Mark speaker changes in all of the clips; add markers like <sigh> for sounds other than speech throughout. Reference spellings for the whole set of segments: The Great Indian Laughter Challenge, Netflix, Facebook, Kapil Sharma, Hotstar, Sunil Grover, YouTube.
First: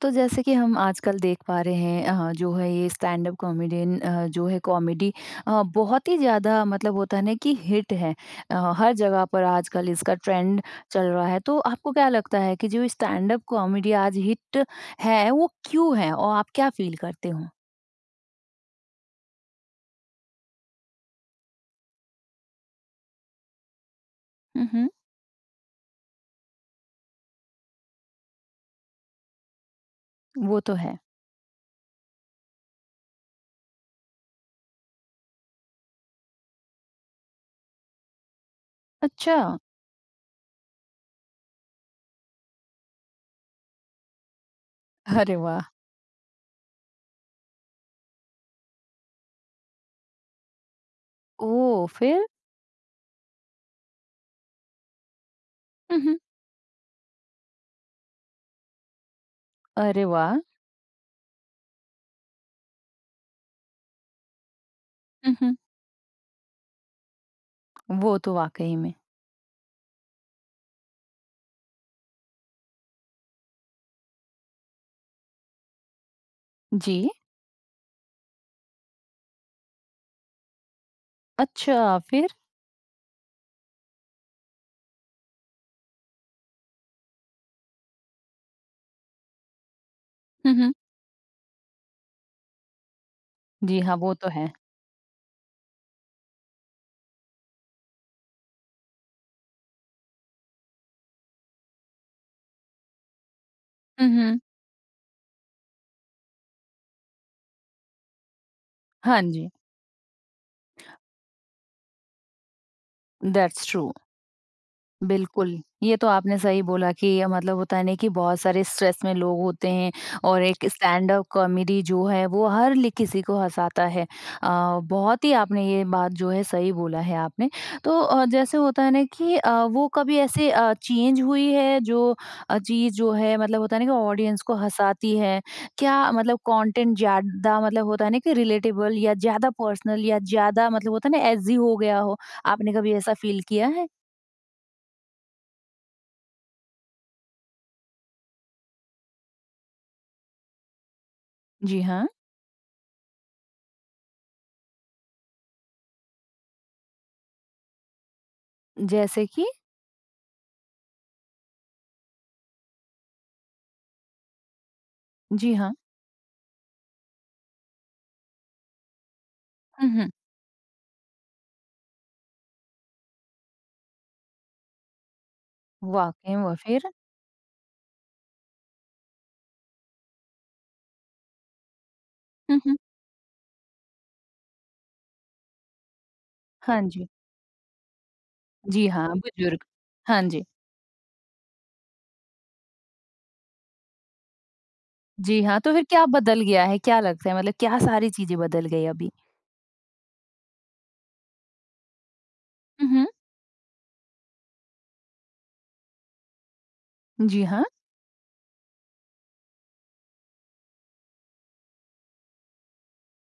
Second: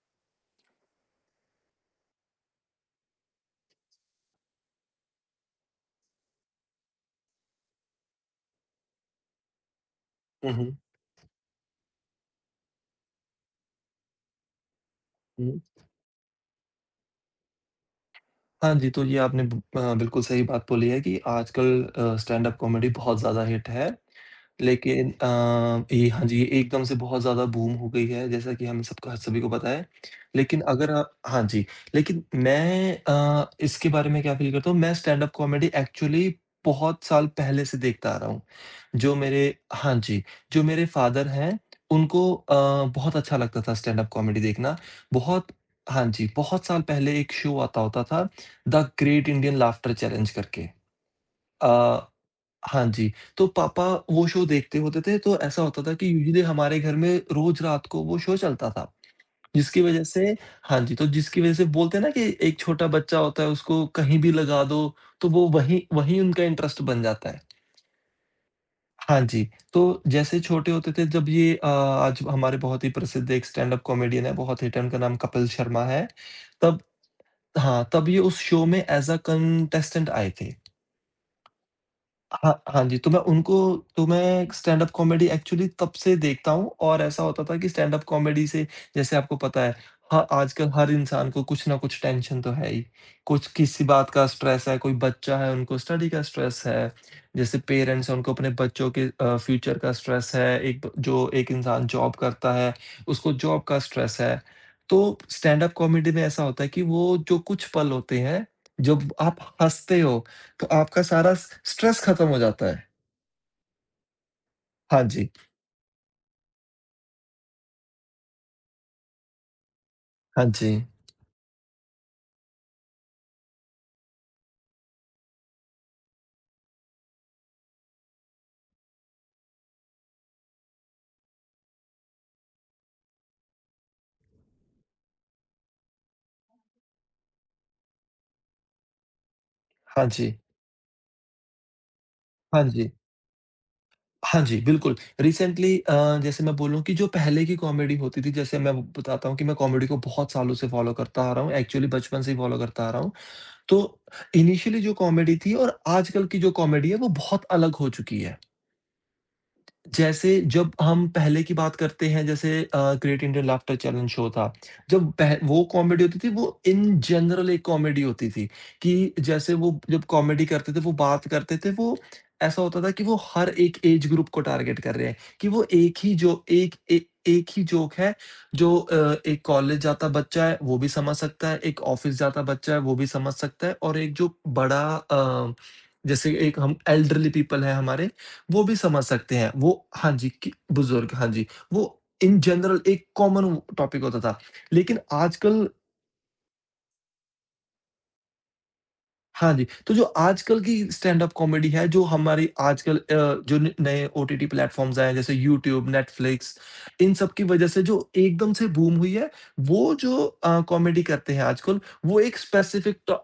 Speaker 1: तो जैसे कि हम आजकल देख पा रहे हैं जो है ये स्टैंड अप कॉमेडियन जो है कॉमेडी बहुत ही ज़्यादा मतलब होता है ना कि हिट है। हर जगह पर आजकल इसका ट्रेंड
Speaker 2: Mhm,
Speaker 1: चल रहा है। तो आपको क्या लगता है कि जो स्टैंड अप कॉमेडी आज हिट है वो
Speaker 2: mhm.
Speaker 1: क्यों है और आप क्या फील करते हो?
Speaker 2: हाँ जी, तो ये आपने बिल्कुल सही बात बोली है कि आजकल स्टैंड-अप कॉमेडी बहुत ज़्यादा हिट है।
Speaker 1: हुँ, हुँ।
Speaker 2: लेकिन ये हाँ जी, ये एकदम से बहुत ज़्यादा बूम हो गई है, जैसा कि हम सबका सभी को पता है।
Speaker 1: वो
Speaker 2: लेकिन
Speaker 1: तो
Speaker 2: अगर
Speaker 1: है।
Speaker 2: आप हाँ जी, लेकिन मैं इसके बारे में क्या फ़ील करता हूँ, मैं स्टैंड-अप कॉमेडी एक्चुअली बहुत साल पहले से देखता आ रहा हूँ। जो
Speaker 1: अच्छा।
Speaker 2: मेरे हाँ जी, जो मेरे फादर हैं, उनको बहुत अच्छा लगता था स्टैंड-अप कॉमेडी देखना।
Speaker 1: अरे
Speaker 2: बहुत
Speaker 1: वाह!
Speaker 2: हाँ जी, बहुत साल पहले एक शो आता होता था the great Indian laughter challenge करके
Speaker 1: ओह!
Speaker 2: अ,
Speaker 1: फिर?
Speaker 2: हाँ जी, तो पापा वो शो देखते होते थे, तो ऐसा होता था
Speaker 1: हुँ,
Speaker 2: कि
Speaker 1: हुँ।
Speaker 2: यूजुअली हमारे घर में रोज़ रात को वो शो चलता था, जिसकी
Speaker 1: अरे
Speaker 2: वजह से
Speaker 1: वाह!
Speaker 2: हाँ जी, तो जिसकी वजह से बोलते हैं ना कि एक छोटा बच्चा होता है, उसको कहीं भी लगा दो, तो
Speaker 1: हुँ,
Speaker 2: वो
Speaker 1: हुँ।
Speaker 2: वहीं वहीं उनका इंटरेस्ट बन जाता है।
Speaker 1: वो तो वाक़ई में।
Speaker 2: हाँ जी, तो जैसे छोटे होते थे जब आज हमारे बहुत ही प्रसिद्ध एक स्टैंड-अप कॉमेडियन है, बहुत हिट है, उनका नाम कपिल शर्मा है, तब
Speaker 1: जी।
Speaker 2: हाँ, तब ये उस शो में एज़ अ कंटेस्टेंट आए थे।
Speaker 1: अच्छा, फिर?
Speaker 2: हाँ, हाँ जी, तो मैं उनको तो मैं स्टैंड-अप कॉमेडी एक्चुअली तब से देखता हूँ और ऐसा होता था कि स्टैंड-अप कॉमेडी से जैसे आपको पता है, ह
Speaker 1: हुँ,
Speaker 2: आजकल
Speaker 1: हुँ।
Speaker 2: हर इंसान को कुछ न कुछ टेंशन तो है ही। कुछ
Speaker 1: जी
Speaker 2: किसी
Speaker 1: हाँ,
Speaker 2: बात
Speaker 1: वो
Speaker 2: का
Speaker 1: तो है।
Speaker 2: स्ट्रेस है, कोई बच्चा है उनको स्टडी का स्ट्रेस है, जैसे पेरेंट्स हैं उनको अपने बच्चों के फ्यूचर का स्ट्रेस है, एक ब जो एक इंसान जॉब करता है, उसको जॉब का
Speaker 1: हुँ,
Speaker 2: स्ट्रेस
Speaker 1: हुँ।
Speaker 2: है। तो स्टैंड-अप कॉमेडी में ऐसा होता है कि वो जो कुछ पल होते हैं, जब
Speaker 1: हाँ
Speaker 2: आप
Speaker 1: जी,
Speaker 2: हँसते हो तो आपका सारा स्ट्रेस खत्म हो जाता है।
Speaker 1: That's true.
Speaker 2: हाँ जी,
Speaker 1: बिल्कुल, ये तो आपने सही बोला कि ये मतलब होता है ना कि बहुत सारे स्ट्रेस में लोग होते हैं और
Speaker 2: हाँ
Speaker 1: एक
Speaker 2: जी,
Speaker 1: स्टैंड-अप कॉमेडी जो है वो हर लि किसी को हँसाता है। बहुत ही आपने ये बात जो है सही बोला है आपने। तो जैसे होता है ना कि वो कभी ऐसे चेंज हुई है जो चीज़ जो है मतलब होता है ना कि ऑडियंस को हँसाती है? क्या मतलब कंटेंट ज़्यादा मतलब होता है ना कि रिलेटेबल या ज़्यादा पर्सनल
Speaker 2: हाँ
Speaker 1: या
Speaker 2: जी,
Speaker 1: ज़्यादा मतलब होता है ना एजी हो गया हो?
Speaker 2: हाँ
Speaker 1: आपने
Speaker 2: जी,
Speaker 1: कभी ऐसा फ़ील किया है?
Speaker 2: हाँ जी, बिल्कुल। रिसेंटली जैसे मैं बोलूँ कि जो पहले की कॉमेडी होती थी, जैसे मैं बताता हूँ कि मैं कॉमेडी को बहुत सालों से फॉलो करता आ रहा हूँ,
Speaker 1: जी
Speaker 2: एक्चुअली
Speaker 1: हाँ।
Speaker 2: बचपन से ही फॉलो करता आ रहा हूँ। तो इनिशियली जो कॉमेडी थी और आजकल की जो कॉमेडी है, वो बहुत अलग हो चुकी है।
Speaker 1: जैसे कि?
Speaker 2: जैसे जब हम पहले की बात करते हैं जैसे great Indian laughter challenge show था। जब पह
Speaker 1: जी
Speaker 2: वो
Speaker 1: हाँ।
Speaker 2: कॉमेडी होती थी वो इन जनरल एक कॉमेडी होती थी कि जैसे वो
Speaker 1: हुँ,
Speaker 2: जब
Speaker 1: हुँ।
Speaker 2: कॉमेडी करते थे वो बात करते थे वो ऐसा होता था कि वो हर एक एज ग्रुप को टारगेट कर रहे हैं कि वो
Speaker 1: वाक़ई में फिर?
Speaker 2: एक ही जोक है जो एक कॉलेज जाता बच्चा है वो भी समझ सकता है, एक ऑफ़िस जाता
Speaker 1: हुँ,
Speaker 2: बच्चा
Speaker 1: हुँ।
Speaker 2: है वो भी समझ सकता है और एक जो बड़ा अ, जैसे एक हम
Speaker 1: हाँ जी।
Speaker 2: एल्डरली पीपल है हमारे वो भी
Speaker 1: जी
Speaker 2: समझ
Speaker 1: हाँ,
Speaker 2: सकते हैं।
Speaker 1: बुजुर्ग।
Speaker 2: वो हाँ
Speaker 1: हाँ
Speaker 2: जी,
Speaker 1: जी।
Speaker 2: कि बुज़ुर्ग हाँ जी, वो इन जनरल एक कॉमन टॉपिक होता था। लेकिन
Speaker 1: जी हाँ,
Speaker 2: आजकल
Speaker 1: तो फिर क्या बदल गया है? क्या लगता है मतलब क्या सारी चीज़ें बदल गई अभी?
Speaker 2: हाँ जी, तो जो आजकल की स्टैंड-अप कॉमेडी है, जो हमारी
Speaker 1: हुँ,
Speaker 2: आजकल
Speaker 1: हुँ।
Speaker 2: जो न नए ओटीटी प्लेटफ़ॉर्म्स आए हैं, जैसे यूट्यूब, नेटफ्लिक्स, इन सब
Speaker 1: जी
Speaker 2: की
Speaker 1: हाँ।
Speaker 2: वज़ह से जो एकदम से बूम हुई है, वो जो कॉमेडी करते हैं आजकल, वो एक स्पेसिफ़िक टॉ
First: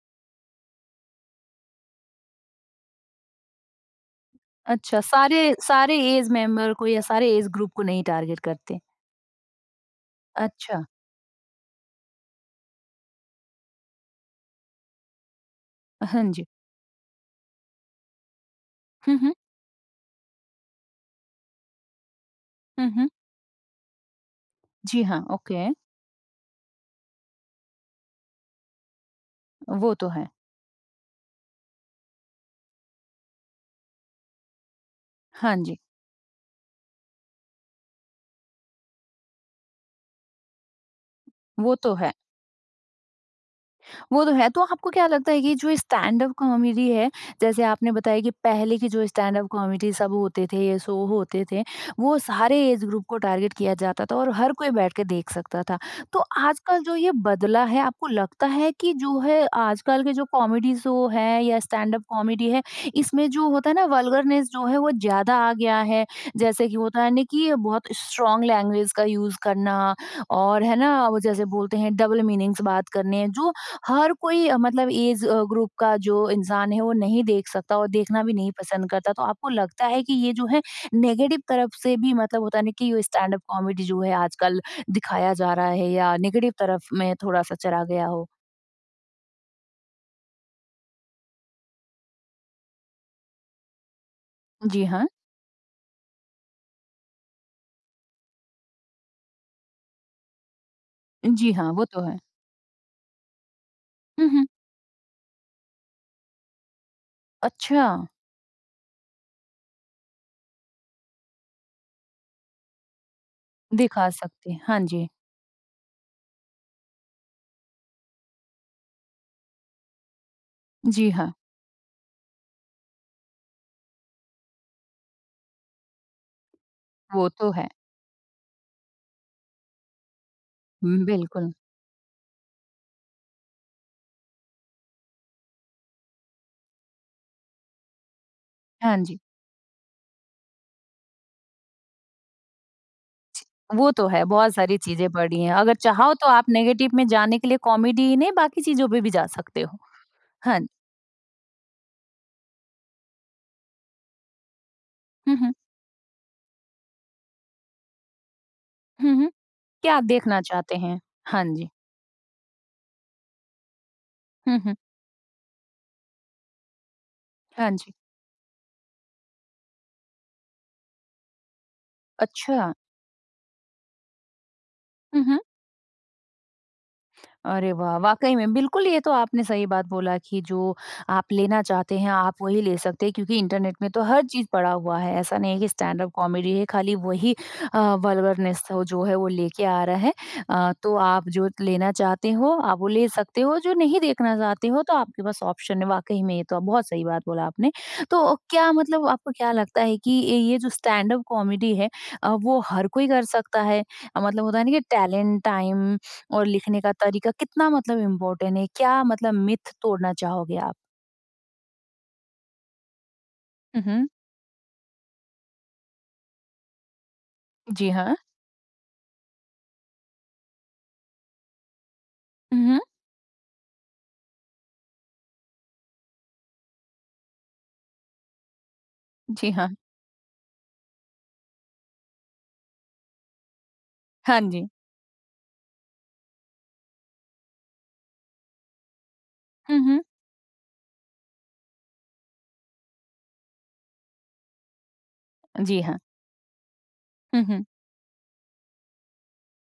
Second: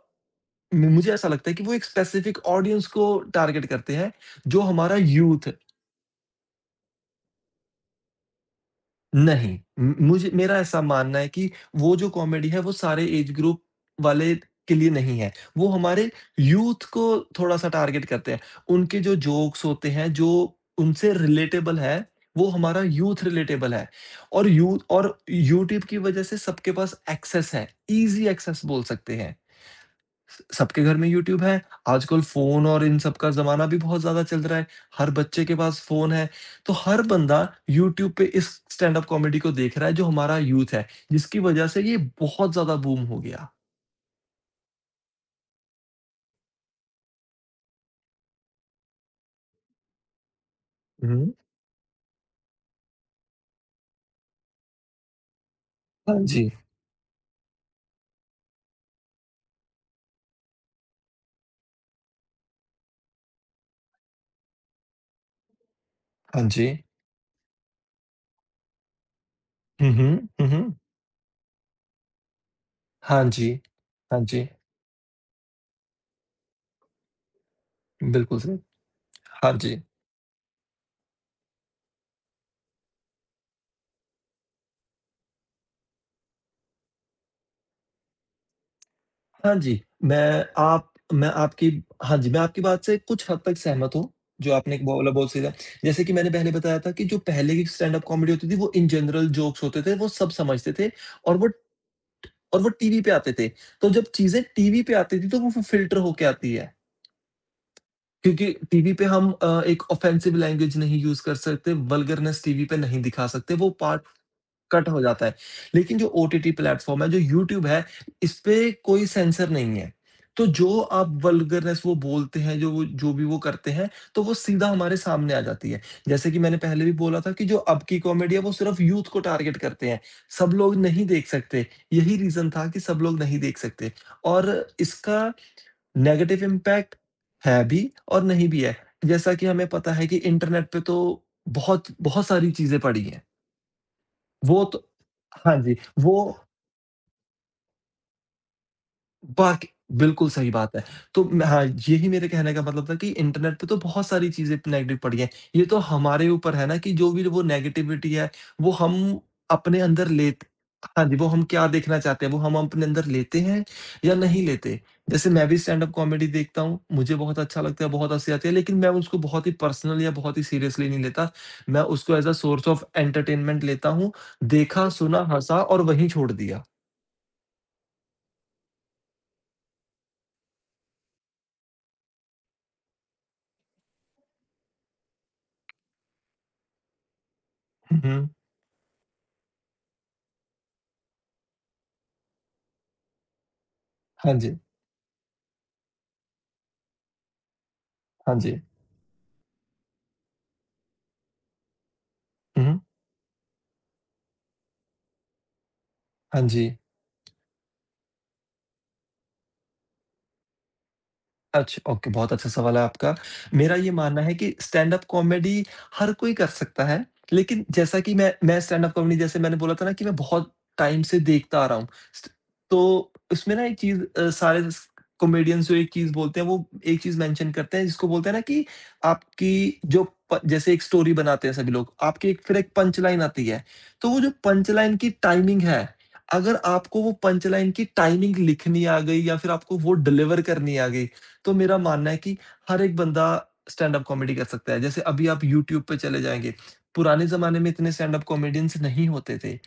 Speaker 2: मुझे ऐसा लगता है कि वो एक स्पेसिफ़िक ऑडियंस को टारगेट करते हैं, जो हमारा
Speaker 1: अच्छा,
Speaker 2: यूथ
Speaker 1: सारे सारे ऐज मेंबर को या सारे ऐज ग्रुप को नहीं टारगेट करते।
Speaker 2: नहीं, म मुझे मेरा ऐसा
Speaker 1: अच्छा।
Speaker 2: मानना है कि वो जो कॉमेडी है, वो सारे एज ग्रुप वाले के लिए नहीं है। वो हमारे
Speaker 1: हाँ जी।
Speaker 2: यूथ को थोड़ा-सा टारगेट करते हैं। उनके जो
Speaker 1: हुँ, हुँ।
Speaker 2: जोक्स होते हैं, जो उनसे रिलेटेबल है, वो हमारा
Speaker 1: हुँ, हुँ।
Speaker 2: यूथ रिलेटेबल है। और यू
Speaker 1: जी
Speaker 2: और
Speaker 1: हाँ, ओके।
Speaker 2: यूट्यूब की वजह से सबके पास एक्सेस है, ईज़ी एक्सेस बोल सकते हैं।
Speaker 1: वो तो है।
Speaker 2: स सबके घर में यूट्यूब है, आजकल फ़ोन और इन सब का ज़माना भी बहुत ज़्यादा चल रहा है, हर बच्चे के
Speaker 1: हाँ जी,
Speaker 2: पास फ़ोन है, तो हर बंदा यूट्यूब पे इस स्टैंड अप कॉमेडी को देख रहा है जो हमारा यूथ है, जिसकी वजह
Speaker 1: वो
Speaker 2: से
Speaker 1: तो
Speaker 2: ये
Speaker 1: है।
Speaker 2: बहुत ज़्यादा बूम हो गया।
Speaker 1: वो तो है, तो आपको क्या लगता है कि जो स्टैंड-अप कॉमेडी है, जैसे आपने बताया कि पहले की जो स्टैंड-अप कॉमेडी सब होते थे, ये शो
Speaker 2: हुँ,
Speaker 1: होते थे, वो सारे एज ग्रुप को टारगेट किया जाता था और हर कोई बैठ के देख सकता था।
Speaker 2: हाँ
Speaker 1: तो
Speaker 2: जी,
Speaker 1: आजकल जो ये बदला है, आपको लगता है कि जो है आजकल के जो कॉमेडी शो हैं या स्टैंड-अप कॉमेडी है, इसमें जो होता है ना वल्गरनेस जो है वो ज़्यादा आ गया है।
Speaker 2: हाँ जी।
Speaker 1: जैसे कि होता है ना कि बहुत स्ट्रॉन्ग लैंग्वेज का यूज़
Speaker 2: हुँ,
Speaker 1: करना
Speaker 2: हुँ, हुँ,
Speaker 1: और
Speaker 2: हुँ।
Speaker 1: है ना, वो जैसे बोलते हैं डबल मीनिंग्स बात
Speaker 2: हाँ
Speaker 1: करने,
Speaker 2: जी,
Speaker 1: जो हर
Speaker 2: हाँ
Speaker 1: कोई
Speaker 2: जी,
Speaker 1: मतलब ऐज अ, ग्रुप का जो इंसान है वो नहीं देख सकता और देखना भी
Speaker 2: बिल्कुल
Speaker 1: नहीं
Speaker 2: सही।
Speaker 1: पसंद करता। तो आपको
Speaker 2: हाँ जी।
Speaker 1: लगता है कि ये जो है नेगेटिव तरफ से भी मतलब होता है ना कि ये स्टैंड अप कॉमेडी जो है आजकल दिखाया जा रहा है या नेगेटिव तरफ में थोड़ा-सा चला गया हो?
Speaker 2: हाँ जी, मैं आप मैं आपकी हाँ जी, मैं आपकी बात से कुछ हद तक सहमत हूँ, जो आपने
Speaker 1: जी
Speaker 2: एक
Speaker 1: हाँ।
Speaker 2: बोला बहुत सही था। जैसे कि मैंने पहले बताया था कि जो पहले की स्टैंड-अप कॉमेडी होती थी, वो इन जनरल जोक्स होते थे, वो सब समझते थे और वो
Speaker 1: जी हाँ, वो तो है।
Speaker 2: और वो टीवी पे आते थे। तो जब
Speaker 1: हुँ,
Speaker 2: चीज़ें
Speaker 1: हुँ।
Speaker 2: टीवी पे आती थी, तो वो फ़िर फ़िल्टर होके आती है,
Speaker 1: अच्छा,
Speaker 2: क्योंकि टीवी पे हम एक ऑफ़ेंसिव लैंग्वेज नहीं यूज़ कर सकते, वल्गरनेस टीवी पे नहीं दिखा सकते, वो पार्ट
Speaker 1: दिखा सकते हैं। हाँ
Speaker 2: कट हो
Speaker 1: जी।
Speaker 2: जाता है। लेकिन जो ओटीटी प्लेटफ़ॉर्म है, जो यूट्यूब है, इसपे कोई सेंसर नहीं है। तो जो
Speaker 1: जी
Speaker 2: आप
Speaker 1: हाँ,
Speaker 2: वल्गरनेस वो बोलते हैं, जो वो जो भी वो करते हैं, तो वो सीधा हमारे सामने आ जाती है। जैसे कि मैंने पहले भी बोला
Speaker 1: वो
Speaker 2: था कि
Speaker 1: तो
Speaker 2: जो
Speaker 1: है।
Speaker 2: अब की कॉमेडी है, वो सिर्फ़ यूथ को टारगेट करते हैं। सब लोग
Speaker 1: हुँ,
Speaker 2: नहीं देख
Speaker 1: बिल्कुल।
Speaker 2: सकते, यही रीज़न था कि सब लोग नहीं देख सकते और इसका नेगेटिव इम्पैक्ट है भी और नहीं भी है।
Speaker 1: हाँ जी।
Speaker 2: जैसा कि हमें पता है कि इंटरनेट पे तो बहुत बहुत सारी चीज़ें पड़ी हैं।
Speaker 1: वो तो है, बहुत
Speaker 2: वो
Speaker 1: सारी
Speaker 2: तो
Speaker 1: चीज़ें पड़ी हैं।
Speaker 2: हाँ
Speaker 1: अगर
Speaker 2: जी,
Speaker 1: चाहो
Speaker 2: वो
Speaker 1: तो आप नेगेटिव में जाने के लिए कॉमेडी ही नहीं बाकी चीज़ों पे भी जा
Speaker 2: बाक
Speaker 1: सकते हो।
Speaker 2: बिल्कुल सही
Speaker 1: हाँ।
Speaker 2: बात है। तो म हाँ, यही मेरे कहने का मतलब था कि इंटरनेट पे तो बहुत सारी चीज़ें नेगेटिव पड़ी हैं।
Speaker 1: हुँ, हुँ।
Speaker 2: ये तो हमारे ऊपर है ना कि जो भी वो नेगेटिविटी है, वो
Speaker 1: हुँ,
Speaker 2: हम
Speaker 1: हुँ।
Speaker 2: अपने
Speaker 1: क्या
Speaker 2: अंदर
Speaker 1: देखना
Speaker 2: लेत
Speaker 1: चाहते हैं?
Speaker 2: हाँ जी, वो हम
Speaker 1: हाँ
Speaker 2: क्या
Speaker 1: जी।
Speaker 2: देखना चाहते हैं, वो हम अपने अंदर लेते हैं या नहीं
Speaker 1: हुँ, हुँ।
Speaker 2: लेते। जैसे मैं भी स्टैंड अप कॉमेडी देखता हूँ, मुझे बहुत अच्छा
Speaker 1: हाँ
Speaker 2: लगता है,
Speaker 1: जी।
Speaker 2: बहुत हँसी आती है, लेकिन मैं उसको बहुत ही पर्सनल या बहुत ही सीरियसली नहीं लेता। मैं उसको एज़ अ सोर्स
Speaker 1: अच्छा।
Speaker 2: ऑफ एंटरटेनमेंट लेता हूँ, देखा, सुना,
Speaker 1: हुँ, हुँ।
Speaker 2: हँसा और वहीं छोड़ दिया।
Speaker 1: अरे वाह! वाक़ई में बिल्कुल ये तो आपने सही बात बोला कि जो आप लेना चाहते हैं आप वही ले सकते हैं क्योंकि इंटरनेट में तो हर चीज़ पड़ा हुआ है। ऐसा नहीं है कि स्टैंड अप कॉमेडी है खाली वही
Speaker 2: 음음.
Speaker 1: वल्गरनेस हो जो है वो लेके आ रहा है। तो आप जो लेना चाहते हो आप वो ले सकते हो, जो नहीं देखना
Speaker 2: 한지,
Speaker 1: चाहते हो तो आपके पास ऑप्शन है। वाक़ई में ये तो बहुत सही बात बोला आपने। तो
Speaker 2: 한지.
Speaker 1: क्या मतलब आपको क्या लगता है कि ये जो स्टैंड अप कॉमेडी है वो
Speaker 2: 음.
Speaker 1: हर कोई कर सकता है? मतलब होता है ना कि टैलेंट, टाइम और
Speaker 2: 한지.
Speaker 1: लिखने का तरीका कितना मतलब इम्पोर्टेंट है? क्या मतलब मिथ तोड़ना चाहोगे आप?
Speaker 2: अच्छा, ओके, बहुत अच्छा सवाल है आपका। मेरा
Speaker 1: हुँ,
Speaker 2: ये
Speaker 1: हुँ।
Speaker 2: मानना है कि स्टैंड-अप कॉमेडी हर कोई कर सकता है, लेकिन
Speaker 1: जी
Speaker 2: जैसा
Speaker 1: हाँ।
Speaker 2: कि मैं स्टैंड-अप कॉमेडी जैसे मैंने बोला था ना कि मैं बहुत टाइम से देखता आ रहा हूँ। स्ट
Speaker 1: हुँ, हुँ।
Speaker 2: तो उसमें ना एक चीज़ सारे स कॉमेडियंस जो एक चीज़ बोलते हैं, वो एक चीज़ मेंशन करते हैं जिसको बोलते हैं ना कि
Speaker 1: जी हाँ।
Speaker 2: आपकी जो प जैसे एक स्टोरी बनाते हैं सभी लोग, आपकी एक फिर एक पंच लाइन आती है। तो वो जो
Speaker 1: हाँ जी।
Speaker 2: पंच लाइन की टाइमिंग है, अगर आपको वो पंच लाइन की टाइमिंग लिखनी आ गई या फिर
Speaker 1: हुँ,
Speaker 2: आपको वो
Speaker 1: हुँ।
Speaker 2: डिलीवर करनी आ गई तो मेरा मानना है कि हर एक बंदा स्टैंड-अप कॉमेडी कर सकता है। जैसे अभी आप
Speaker 1: जी
Speaker 2: यूट्यूब पे
Speaker 1: हाँ।
Speaker 2: चले जाएँगे, पुराने
Speaker 1: हुँ,
Speaker 2: ज़माने
Speaker 1: हुँ।
Speaker 2: में इतने स्टैंड-अप कॉमेडियंस नहीं होते थे।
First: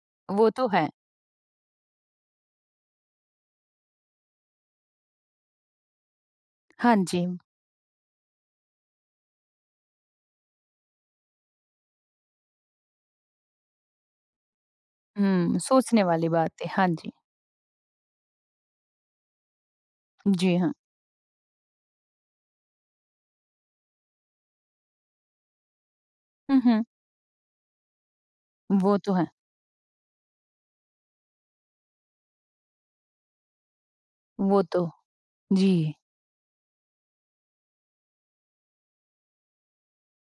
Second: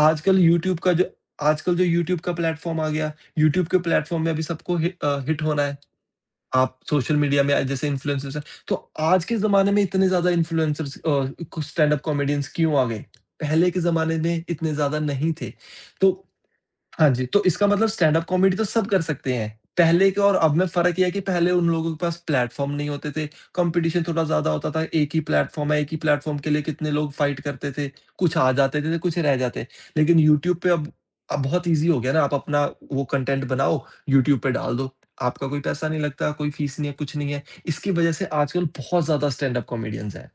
Speaker 2: आजकल
Speaker 1: वो तो
Speaker 2: यूट्यूब
Speaker 1: है।
Speaker 2: का जो आजकल जो यूट्यूब का प्लेटफ़ॉर्म आ गया, यूट्यूब के प्लेटफ़ॉर्म में अभी सबको हिट होना है। आप
Speaker 1: हाँ
Speaker 2: सोशल
Speaker 1: जी।
Speaker 2: मीडिया में जैसे इन्फ्लुएंसर्स हैं, तो आज के ज़माने में इतने ज़्यादा इन्फ्लुएंसर्स स्टैंड-अप कॉमेडियंस क्यों आ गए? पहले के ज़माने में इतने ज़्यादा नहीं थे।
Speaker 1: हुँ, सोचने
Speaker 2: तो
Speaker 1: वाली बात है। हाँ
Speaker 2: हाँ
Speaker 1: जी।
Speaker 2: जी, तो इसका मतलब स्टैंड-अप कॉमेडी तो सब कर सकते हैं। पहले के और
Speaker 1: जी
Speaker 2: अब में
Speaker 1: हाँ।
Speaker 2: फ़र्क ये है कि पहले उन लोगों के पास प्लेटफ़ॉर्म नहीं होते थे, कॉम्पिटिशन थोड़ा ज़्यादा होता था, एक ही प्लेटफ़ॉर्म है, एक ही प्लेटफ़ॉर्म के
Speaker 1: हुँ,
Speaker 2: लिए
Speaker 1: हुँ।
Speaker 2: कितने लोग फाइट करते थे, कुछ आ जाते
Speaker 1: वो
Speaker 2: थे,
Speaker 1: तो
Speaker 2: कुछ
Speaker 1: है।
Speaker 2: रह जाते। लेकिन यूट्यूब पे अब बहुत ईज़ी हो गया ना, आप अपना वो कंटेंट बनाओ, यूट्यूब पे
Speaker 1: वो
Speaker 2: डाल
Speaker 1: तो
Speaker 2: दो। आपका कोई
Speaker 1: जी।
Speaker 2: पैसा नहीं लगता, कोई फ़ीस नहीं है, कुछ नहीं है। इसकी वजह से आजकल बहुत ज़्यादा स्टैंड-अप कॉमेडियंस हैं।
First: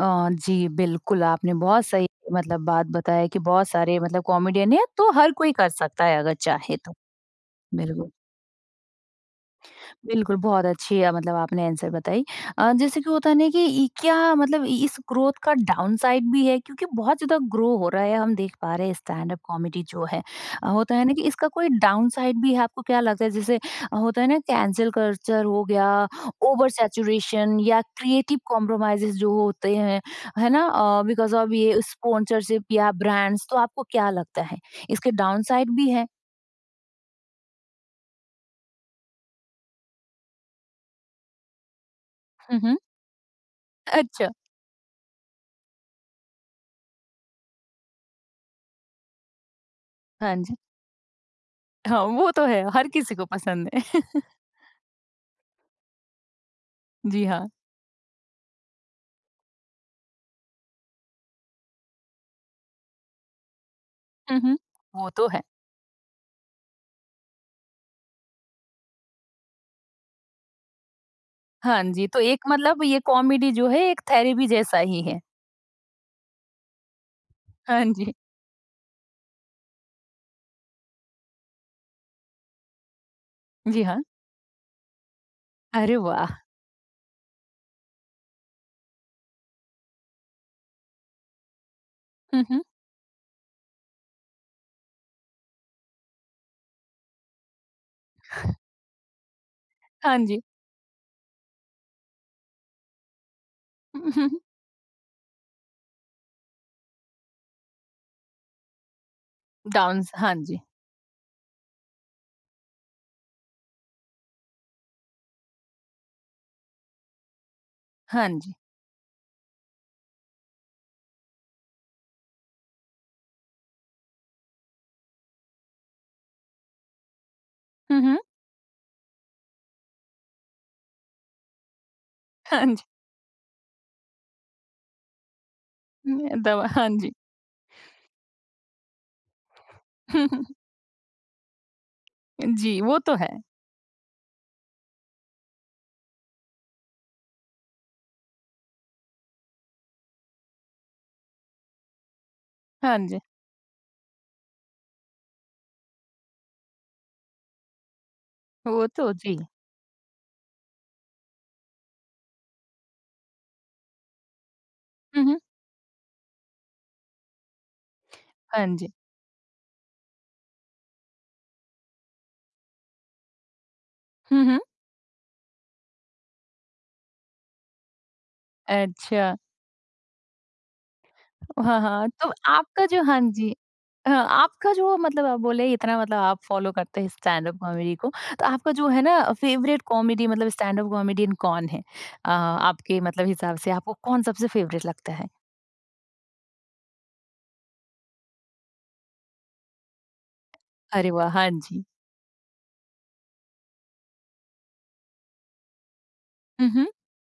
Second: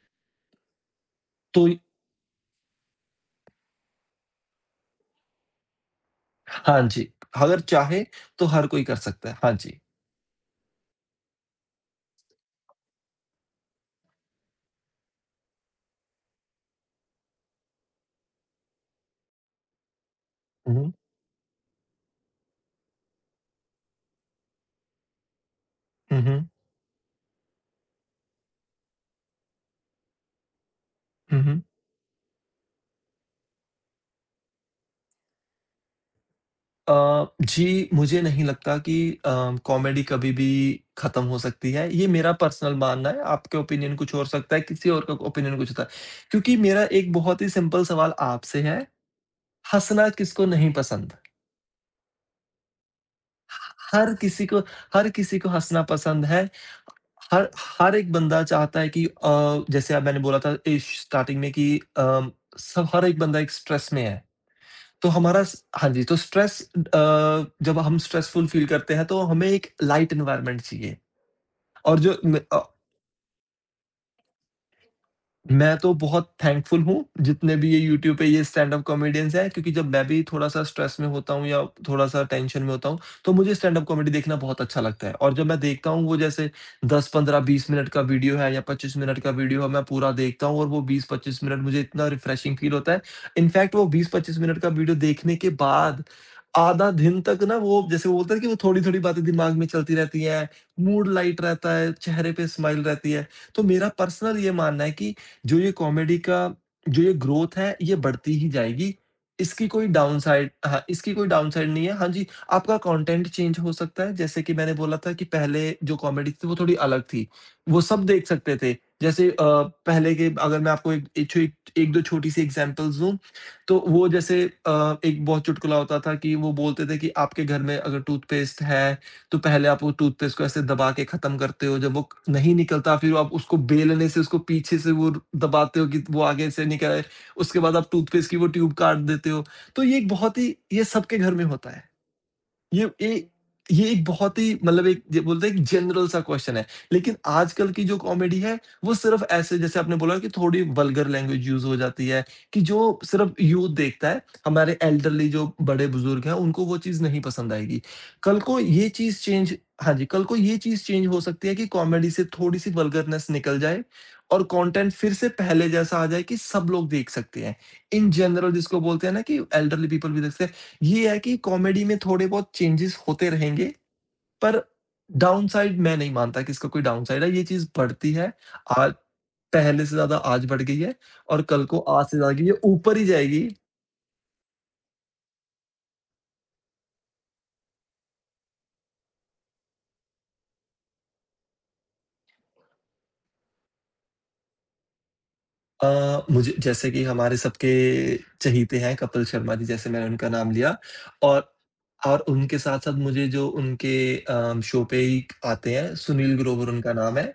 Speaker 1: अ, जी बिल्कुल, आपने
Speaker 2: तो
Speaker 1: बहुत सही मतलब बात बताया कि बहुत सारे मतलब कॉमेडियन हैं, तो हर कोई कर सकता है अगर चाहे
Speaker 2: हाँ
Speaker 1: तो।
Speaker 2: जी, अगर चाहे
Speaker 1: बिल्कुल।
Speaker 2: तो हर कोई कर सकता है। हाँ जी।
Speaker 1: बिल्कुल, बहुत अच्छी मतलब आपने आंसर बताई। जैसे कि होता है ना कि इ क्या मतलब इ इस ग्रोथ का डाउनसाइड भी है क्योंकि बहुत ज़्यादा ग्रो हो रहा है, हम देख पा रहे हैं स्टैंड अप कॉमेडी जो है।
Speaker 2: हुँ, हुँ।
Speaker 1: होता है ना कि इसका कोई डाउनसाइड भी है, आपको क्या लगता है? जैसे होता है ना कैंसल कल्चर हो गया,
Speaker 2: हुँ, हुँ।
Speaker 1: ओवर सैचुरेशन या क्रिएटिव कॉम्प्रोमाइज़ेज़ जो होते हैं, है ना? बिकॉज़
Speaker 2: हुँ,
Speaker 1: ऑफ
Speaker 2: हुँ।
Speaker 1: ये स्पॉन्सरशिप या ब्रांड्स तो आपको क्या लगता है? इसके डाउनसाइड भी है?
Speaker 2: जी, मुझे नहीं लगता कि अ, कॉमेडी कभी भी खत्म हो सकती है। ये मेरा
Speaker 1: हुँ,
Speaker 2: पर्सनल
Speaker 1: हुँ।
Speaker 2: मानना है, आपके ओपिनियन कुछ और
Speaker 1: अच्छा।
Speaker 2: सकता है, किसी और का ओपिनियन कुछ होता है। क्योंकि मेरा एक बहुत ही सिंपल सवाल आपसे है, हँसना
Speaker 1: हाँ
Speaker 2: किसको
Speaker 1: जी।
Speaker 2: नहीं पसंद?
Speaker 1: हाँ, वो तो है, हर किसी को पसंद है।
Speaker 2: हर
Speaker 1: <laughs>
Speaker 2: किसी को हर किसी को हँसना पसंद है।
Speaker 1: जी हाँ।
Speaker 2: हर हर एक बंदा चाहता है कि जैसे अब मैंने बोला था ए, स्टार्टिंग में कि अ, सब हर एक बंदा एक स्ट्रेस में है।
Speaker 1: हुँ, हुँ। वो
Speaker 2: तो
Speaker 1: तो है।
Speaker 2: हमारा स हाँ जी, तो स्ट्रेस जब हम स्ट्रेसफुल फ़ील करते हैं, तो हमें एक लाइट एनवायरनमेंट चाहिए
Speaker 1: हाँ
Speaker 2: और
Speaker 1: जी,
Speaker 2: जो
Speaker 1: तो
Speaker 2: न
Speaker 1: एक
Speaker 2: अ,
Speaker 1: मतलब ये कॉमेडी जो है एक थेरेपी जैसा ही है।
Speaker 2: मैं तो बहुत थैंकफुल हूँ, जितने भी ये
Speaker 1: हाँ जी।
Speaker 2: यूट्यूब पे ये स्टैंड अप कॉमेडियंस हैं क्योंकि जब मैं भी थोड़ा-सा स्ट्रेस में होता हूँ या थोड़ा-सा टेंशन में होता हूँ, तो मुझे स्टैंड
Speaker 1: जी
Speaker 2: अप
Speaker 1: हाँ।
Speaker 2: कॉमेडी देखना बहुत अच्छा लगता है और जब मैं देखता
Speaker 1: अरे
Speaker 2: हूँ वो
Speaker 1: वाह!
Speaker 2: जैसे 10, 15, 20 मिनट का वीडियो है या 25 मिनट का वीडियो है, मैं पूरा देखता हूँ और वो 20-25 मिनट मुझे इतना
Speaker 1: हुँ,
Speaker 2: रिफ्रेशिंग
Speaker 1: हुँ।
Speaker 2: फील होता है। इनफैक्ट वो 20-25 मिनट का वीडियो देखने के बाद आधा दिन तक ना वो जैसे वो बोलते हैं कि वो थोड़ी-थोड़ी बातें दिमाग में चलती
Speaker 1: हाँ
Speaker 2: रहती
Speaker 1: जी।
Speaker 2: हैं, मूड लाइट रहता है, चेहरे पे स्माइल रहती है। तो मेरा
Speaker 1: <laughs> हुँ, हुँ,
Speaker 2: पर्सनल
Speaker 1: हुँ।
Speaker 2: ये मानना है कि जो ये कॉमेडी का जो ये ग्रोथ है, ये बढ़ती ही जाएगी।
Speaker 1: डांस हाँ जी,
Speaker 2: इसकी कोई डाउनसाइड नहीं है। हाँ जी, आपका कंटेंट चेंज हो सकता है, जैसे कि मैंने बोला था कि पहले जो कॉमेडी थी, वो थोड़ी अलग थी। वो सब देख
Speaker 1: हाँ जी।
Speaker 2: सकते थे। जैसे पहले के अगर मैं आपको एक एक छो 1-2 छोटी-सी एग्ज़ाम्पल्स दूँ, तो वो जैसे एक बहुत चुटकुला होता था कि वो बोलते थे कि आपके घर में
Speaker 1: हुँ,
Speaker 2: अगर
Speaker 1: हुँ।
Speaker 2: टूथपेस्ट है तो पहले आप वो टूथपेस्ट को ऐसे दबा के ख़त्म करते हो, जब वो नहीं
Speaker 1: हाँ जी।
Speaker 2: निकलता फिर आप उसको बेलने से उसको पीछे से वो दबाते हो कि वो
Speaker 1: उम,
Speaker 2: आगे से
Speaker 1: दवा हाँ
Speaker 2: निकल आए,
Speaker 1: जी।
Speaker 2: उसके बाद आप टूथपेस्ट की वो ट्यूब काट देते हो। तो ये एक
Speaker 1: <laughs> हुँ,
Speaker 2: बहुत
Speaker 1: हुँ।
Speaker 2: ही ये सबके घर में होता है।
Speaker 1: जी,
Speaker 2: ये
Speaker 1: वो तो है।
Speaker 2: ए ये एक बहुत ही मतलब एक ज बोलते हैं कि जनरल सा क्वेश्चन है। लेकिन आजकल की जो कॉमेडी है, वो सिर्फ़ ऐसे जैसे आपने बोला कि थोड़ी वल्गर लैंग्वेज यूज़ हो जाती है, कि
Speaker 1: हाँ
Speaker 2: जो
Speaker 1: जी,
Speaker 2: सिर्फ़ यूथ देखता है, हमारे एल्डरली जो बड़े-बुज़ुर्ग हैं, उनको वो चीज़ नहीं पसंद आएगी। कल को
Speaker 1: वो
Speaker 2: ये
Speaker 1: तो
Speaker 2: चीज़
Speaker 1: जी।
Speaker 2: चेंज हाँ जी, कल को ये चीज़ चेंज हो सकती है कि कॉमेडी से थोड़ी-सी वल्गरनेस निकल जाए और कंटेंट फिर
Speaker 1: हुँ,
Speaker 2: से
Speaker 1: हुँ।
Speaker 2: पहले जैसा आ जाए कि सब लोग देख सकते हैं। इन जनरल
Speaker 1: हाँ
Speaker 2: जिसको
Speaker 1: जी।
Speaker 2: बोलते हैं ना कि एल्डरली पीपल भी देखते हैं। ये है कि कॉमेडी में थोड़े बहुत चेंजेस होते रहेंगे,
Speaker 1: हुँ, हुँ।
Speaker 2: पर डाउनसाइड मैं नहीं मानता कि इसका कोई डाउनसाइड है, ये चीज़ बढ़ती है। आज
Speaker 1: अच्छा।
Speaker 2: पहले से ज़्यादा आज बढ़ गई है और कल को
Speaker 1: हाँ,
Speaker 2: आज
Speaker 1: हाँ,
Speaker 2: से
Speaker 1: तो
Speaker 2: ज़्यादा ये
Speaker 1: आपका
Speaker 2: ऊपर
Speaker 1: जो
Speaker 2: ही
Speaker 1: हाँ
Speaker 2: जाएगी।
Speaker 1: जी। हाँ, आपका जो मतलब आप बोले इतना मतलब आप फ़ॉलो करते हैं स्टैंड-अप कॉमेडी को, तो आपका जो है ना फ़ेवरेट कॉमेडी मतलब स्टैंड-अप कॉमेडियन कौन है? आपके मतलब हिसाब से आपको कौन सबसे फ़ेवरेट लगता है?
Speaker 2: अ, मुझे जैसे कि हमारे सबके चहीते हैं कपिल शर्मा जी, जैसे मैंने उनका नाम लिया
Speaker 1: अरे वाह! हाँ
Speaker 2: और
Speaker 1: जी।
Speaker 2: उनके साथ-साथ मुझे जो उनके शो पे ही आते हैं, सुनील ग्रोवर
Speaker 1: हुँ, हुँ।
Speaker 2: उनका नाम है।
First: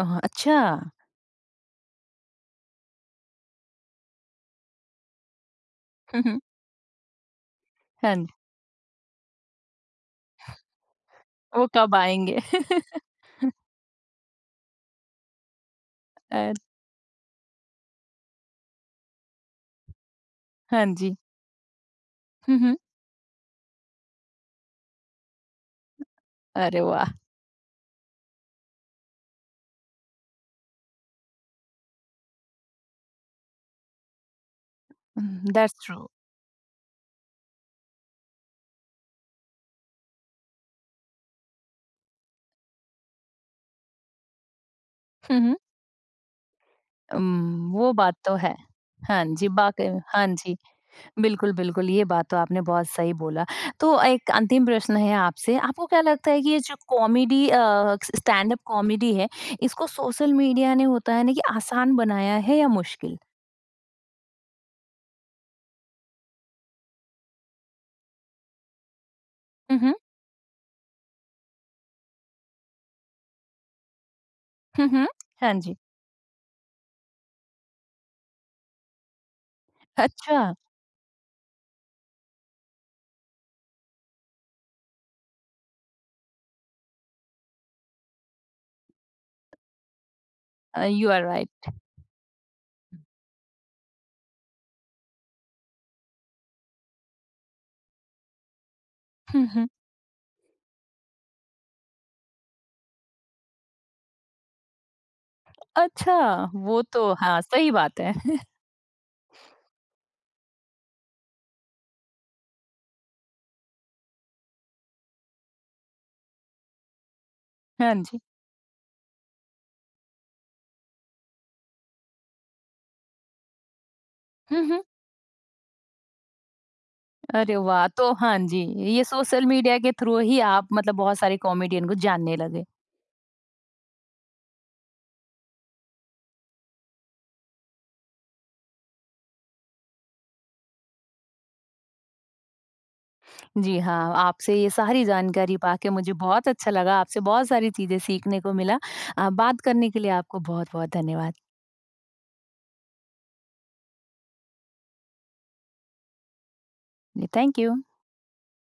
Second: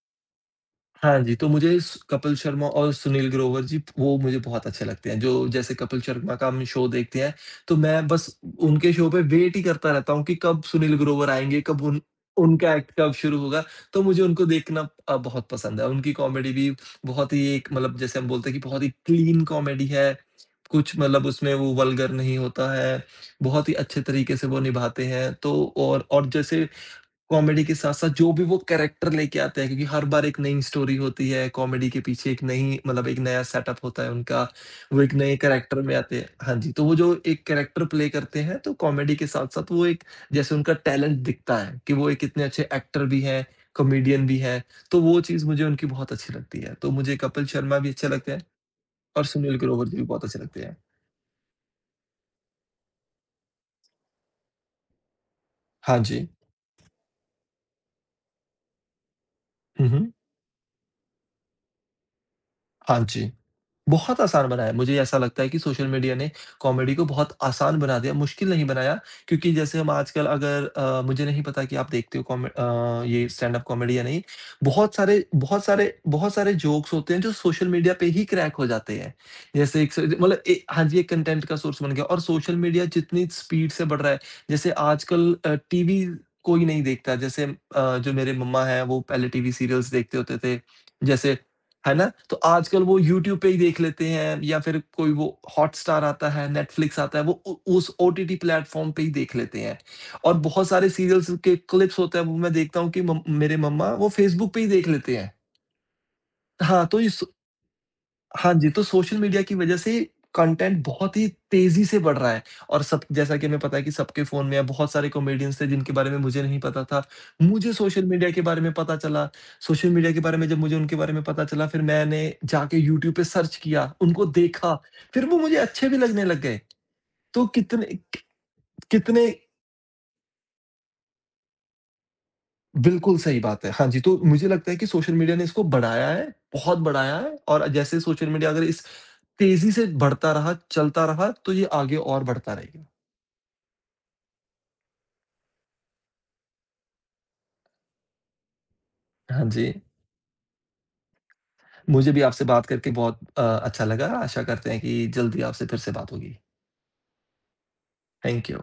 Speaker 1: ओह! अच्छा।
Speaker 2: हाँ जी, तो मुझे स कपिल शर्मा और सुनील ग्रोवर जी वो मुझे बहुत अच्छे लगते हैं। जो जैसे कपिल
Speaker 1: हुँ,
Speaker 2: शर्मा
Speaker 1: हुँ।
Speaker 2: का हम शो देखते हैं, तो मैं
Speaker 1: हाँ जी,
Speaker 2: बस उनके शो पे वेट ही करता रहता हूँ कि कब सुनील ग्रोवर आएँगे,
Speaker 1: वो
Speaker 2: कब
Speaker 1: कब
Speaker 2: उन
Speaker 1: आएँगे?
Speaker 2: उनका एक्ट
Speaker 1: <laughs>
Speaker 2: कब शुरू होगा। तो मुझे उनको देखना बहुत पसंद है। उनकी
Speaker 1: अ,
Speaker 2: कॉमेडी भी बहुत ही एक मतलब जैसे हम बोलते हैं कि बहुत ही क्लीन कॉमेडी है।
Speaker 1: हाँ
Speaker 2: कुछ
Speaker 1: जी।
Speaker 2: मतलब उसमें वो वल्गर नहीं
Speaker 1: हुँ,
Speaker 2: होता
Speaker 1: हुँ।
Speaker 2: है। बहुत ही अच्छे तरीके से वो निभाते हैं। तो और जैसे
Speaker 1: अरे वाह!
Speaker 2: कॉमेडी के साथ-साथ जो भी वो कैरेक्टर लेके आते हैं क्योंकि हर बार एक नई स्टोरी होती है, कॉमेडी के पीछे एक नई मतलब एक नया सेटअप होता है उनका, वो एक नए
Speaker 1: हुँ, दैट्स
Speaker 2: कैरेक्टर में
Speaker 1: ट्रू।
Speaker 2: आते हैं हाँ जी, तो वो जो एक कैरेक्टर प्ले करते हैं तो कॉमेडी के साथ-साथ वो एक जैसे उनका टैलेंट दिखता है कि वो एक इतने अच्छे एक्टर भी हैं, कॉमेडियन भी हैं, तो वो
Speaker 1: हुँ,
Speaker 2: चीज़
Speaker 1: हुँ।
Speaker 2: मुझे उनकी बहुत अच्छी लगती है। तो मुझे कपिल शर्मा भी
Speaker 1: वो
Speaker 2: अच्छे
Speaker 1: बात
Speaker 2: लगते
Speaker 1: तो
Speaker 2: हैं
Speaker 1: है। हाँ
Speaker 2: और
Speaker 1: जी,
Speaker 2: सुनील ग्रोवर
Speaker 1: वाक़ई
Speaker 2: जी
Speaker 1: में।
Speaker 2: भी बहुत
Speaker 1: हाँ
Speaker 2: अच्छे
Speaker 1: जी।
Speaker 2: लगते हैं।
Speaker 1: बिल्कुल, बिल्कुल, ये बात तो आपने बहुत सही बोला। तो एक अंतिम प्रश्न है आपसे, आपको
Speaker 2: हाँ
Speaker 1: क्या
Speaker 2: जी।
Speaker 1: लगता है कि ये जो कॉमेडी स्टैंड अप कॉमेडी है, इसको
Speaker 2: हुँ, हुँ।
Speaker 1: सोशल मीडिया ने होता है ना कि आसान बनाया है या
Speaker 2: हाँ
Speaker 1: मुश्किल?
Speaker 2: जी। बहुत आसान बनाया है। मुझे ऐसा लगता है कि सोशल मीडिया ने कॉमेडी को बहुत आसान बना दिया, मुश्किल नहीं बनाया क्योंकि
Speaker 1: हुँ,
Speaker 2: जैसे हम
Speaker 1: हुँ।
Speaker 2: आजकल अगर मुझे नहीं पता कि आप देखते हो ये स्टैंड-अप कॉमेडी या नहीं।
Speaker 1: हुँ,
Speaker 2: बहुत
Speaker 1: हुँ।
Speaker 2: सारे
Speaker 1: हाँ
Speaker 2: बहुत
Speaker 1: जी।
Speaker 2: सारे बहुत सारे जोक्स होते हैं जो सोशल मीडिया पे ही क्रैक हो जाते हैं। जैसे एक स
Speaker 1: अच्छा
Speaker 2: मतलब ए हाँ जी, एक कंटेंट का सोर्स बन गया और सोशल मीडिया जितनी स्पीड से बढ़ रहा है, जैसे आजकल टीवी कोई नहीं देखता। जैसे जो मेरे मम्मा हैं वो पहले टीवी सीरियल्स देखते होते थे।
Speaker 1: यू आर
Speaker 2: जैसे
Speaker 1: राइट।
Speaker 2: है ना? तो आजकल वो यूट्यूब पे ही देख लेते हैं या फिर कोई वो हॉटस्टार आता है, नेटफ्लिक्स आता है, वो उ उस ओटीटी प्लेटफ़ॉर्म पे ही देख
Speaker 1: हुँ,
Speaker 2: लेते
Speaker 1: हुँ।
Speaker 2: हैं। और बहुत सारे सीरियल्स के क्लिप्स होते हैं, वो मैं देखता हूँ कि मम मेरे मम्मा वो फ़ेसबुक पे ही देख लेते हैं।
Speaker 1: अच्छा, वो
Speaker 2: हाँ, तो
Speaker 1: तो
Speaker 2: इस
Speaker 1: हाँ, सही बात है। <laughs>
Speaker 2: हाँ जी, तो सोशल मीडिया की वज़ह से कंटेंट बहुत ही तेज़ी से बढ़ रहा है और सब जैसा कि हमें पता है कि सबके फ़ोन में अब बहुत सारे कॉमेडियंस थे जिनके बारे में मुझे नहीं पता था। मुझे
Speaker 1: हाँ
Speaker 2: सोशल
Speaker 1: जी।
Speaker 2: मीडिया के बारे में पता चला, सोशल मीडिया के बारे में जब मुझे उनके बारे में पता चला फिर मैंने जाके यूट्यूब पे सर्च किया, उनको
Speaker 1: हुँ,
Speaker 2: देखा,
Speaker 1: हुँ।
Speaker 2: फिर वो मुझे अच्छे भी लगने लग गए। तो
Speaker 1: अरे
Speaker 2: कितने
Speaker 1: वाह! तो
Speaker 2: कि
Speaker 1: हाँ जी, ये
Speaker 2: कितने
Speaker 1: सोशल मीडिया के थ्रू ही आप मतलब बहुत सारे कॉमेडियन को जानने लगे।
Speaker 2: बिल्कुल सही बात है। हाँ जी, तो मुझे लगता है कि सोशल मीडिया ने इसको बढ़ाया है, बहुत बढ़ाया है और जैसे सोशल मीडिया अगर इस तेज़ी से बढ़ता रहा, चलता रहा, तो ये आगे और बढ़ता रहेगा।
Speaker 1: जी हाँ, आपसे ये सारी जानकारी पाके मुझे बहुत अच्छा लगा, आपसे बहुत सारी चीज़ें सीखने को मिला।
Speaker 2: हाँ
Speaker 1: बात
Speaker 2: जी,
Speaker 1: करने के लिए आपको बहुत-बहुत धन्यवाद।
Speaker 2: मुझे भी आपसे बात करके बहुत अच्छा लगा। आशा करते हैं कि जल्दी आपसे फिर से बात होगी।
Speaker 1: जी, थैंक यू।
Speaker 2: Thank you.